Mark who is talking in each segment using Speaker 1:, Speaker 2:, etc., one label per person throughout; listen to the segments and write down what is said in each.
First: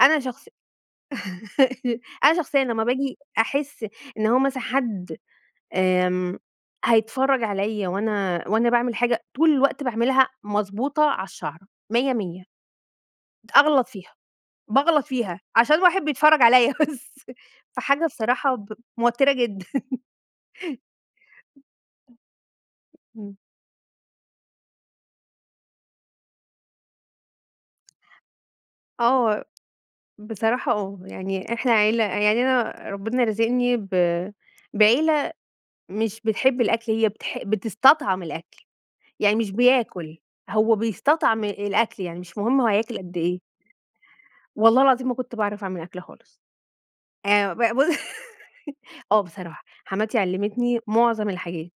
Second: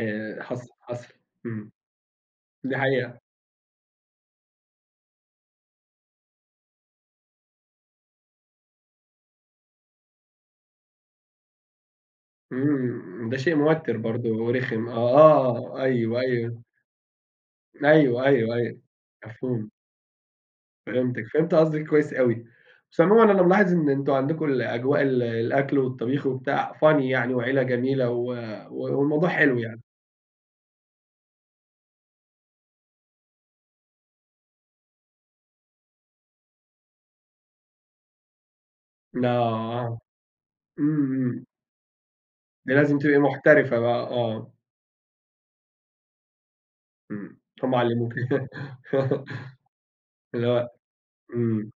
Speaker 1: أنا شخص
Speaker 2: حص حصل. امم.
Speaker 1: أنا شخصيًا
Speaker 2: دي
Speaker 1: لما باجي
Speaker 2: حقيقة.
Speaker 1: أحس إن هو مثلًا حد آمم هيتفرج عليّا وأنا، وأنا باعمل حاجة طول الوقت باعملها مضبوطة على الشعرة 100، 100
Speaker 2: امم، ده شيء
Speaker 1: أغلط
Speaker 2: موتر
Speaker 1: فيها،
Speaker 2: برضو ورخم. آه،
Speaker 1: باغلط فيها عشان
Speaker 2: آه،
Speaker 1: واحد
Speaker 2: أيوه،
Speaker 1: بيتفرج
Speaker 2: أيوه.
Speaker 1: عليّا بس فحاجة
Speaker 2: أيوه،
Speaker 1: الصراحة
Speaker 2: أيوه،
Speaker 1: ب
Speaker 2: أيوه.
Speaker 1: موترة جدًا.
Speaker 2: مفهوم. فهمتِك. فهمت قصدِك كويس أوي. بس عمومًا
Speaker 1: امم.
Speaker 2: أنا ملاحظ إن أنتم عندكم أجواء ال الأكل والطبيخ وبتاع funny يعني وعيلة جميلة و والموضوع
Speaker 1: آه
Speaker 2: حلو يعني.
Speaker 1: بصراحة آه، يعني إحنا عيلة يعني أنا ربنا رازقني ب بعيلة مش بتحب الأكل، هي بتح بتستطعم الأكل، يعني مش
Speaker 2: آه.
Speaker 1: بياكل، هو
Speaker 2: امم،
Speaker 1: بيستطعم
Speaker 2: امم.
Speaker 1: الأكل، يعني مش مهم هو
Speaker 2: دي
Speaker 1: هياكل
Speaker 2: لازم
Speaker 1: قد
Speaker 2: تبقي
Speaker 1: إيه.
Speaker 2: محترفة بقى، آه.
Speaker 1: والله العظيم ما كنت باعرف أعمل أكل خالص.
Speaker 2: امم.
Speaker 1: آآ ب
Speaker 2: هُم
Speaker 1: ب
Speaker 2: علموكِ
Speaker 1: آه بصراحة حماتي
Speaker 2: اللي هو
Speaker 1: علمتني معظم
Speaker 2: امم.
Speaker 1: الحاجات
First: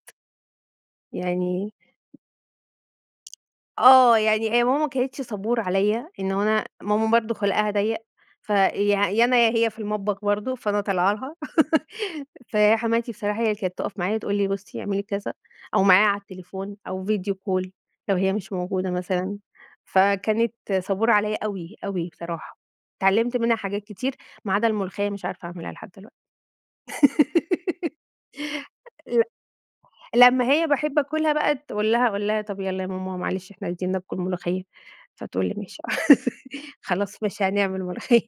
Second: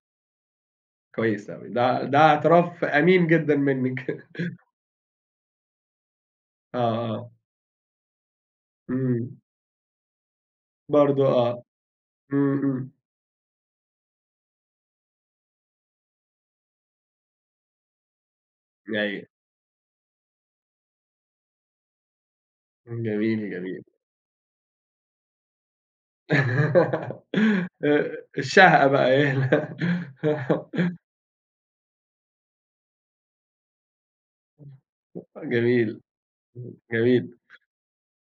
Speaker 2: كويس أوي.
Speaker 1: يعني
Speaker 2: ده ع ده اعتراف أمين جدًا منِك
Speaker 1: آه يعني هي ماما ما كانتش صبورة عليّا إن أنا
Speaker 2: آه،
Speaker 1: ماما برضو
Speaker 2: آه.
Speaker 1: خُلقها ضيق، ف يا، يا
Speaker 2: امم.
Speaker 1: أنا يا هي في المطبخ برضو، فأنا طالعة
Speaker 2: برضو
Speaker 1: لها
Speaker 2: آه. امم، امم.
Speaker 1: فحماتي بصراحة هي اللي كانت تقف معايا تقول لي: "بُصي اعملي كذا" أو معايا على التليفون أو video call لو هي مش موجودة
Speaker 2: أيوه.
Speaker 1: مثلًا. فكانت صبورة عليّا أوي، أوي بصراحة. اتعلمت
Speaker 2: جميل،
Speaker 1: منها حاجات
Speaker 2: جميل.
Speaker 1: كتير ما عدا الملوخية مش عارفة أعملها لحد دلوقتي
Speaker 2: آآ، الشهقة بقى
Speaker 1: ل
Speaker 2: هي ال
Speaker 1: لمّا هي باحب آكلها بقى أقول لها، أقول لها: "طب يالَّا يا ماما معلش إحنا عايزين ناكل ملوخية."
Speaker 2: امم،
Speaker 1: فتقول
Speaker 2: ج
Speaker 1: لي: "ماشي."
Speaker 2: جميل. امم
Speaker 1: خلاص
Speaker 2: جميل.
Speaker 1: ماشي هنعمل ملوخية.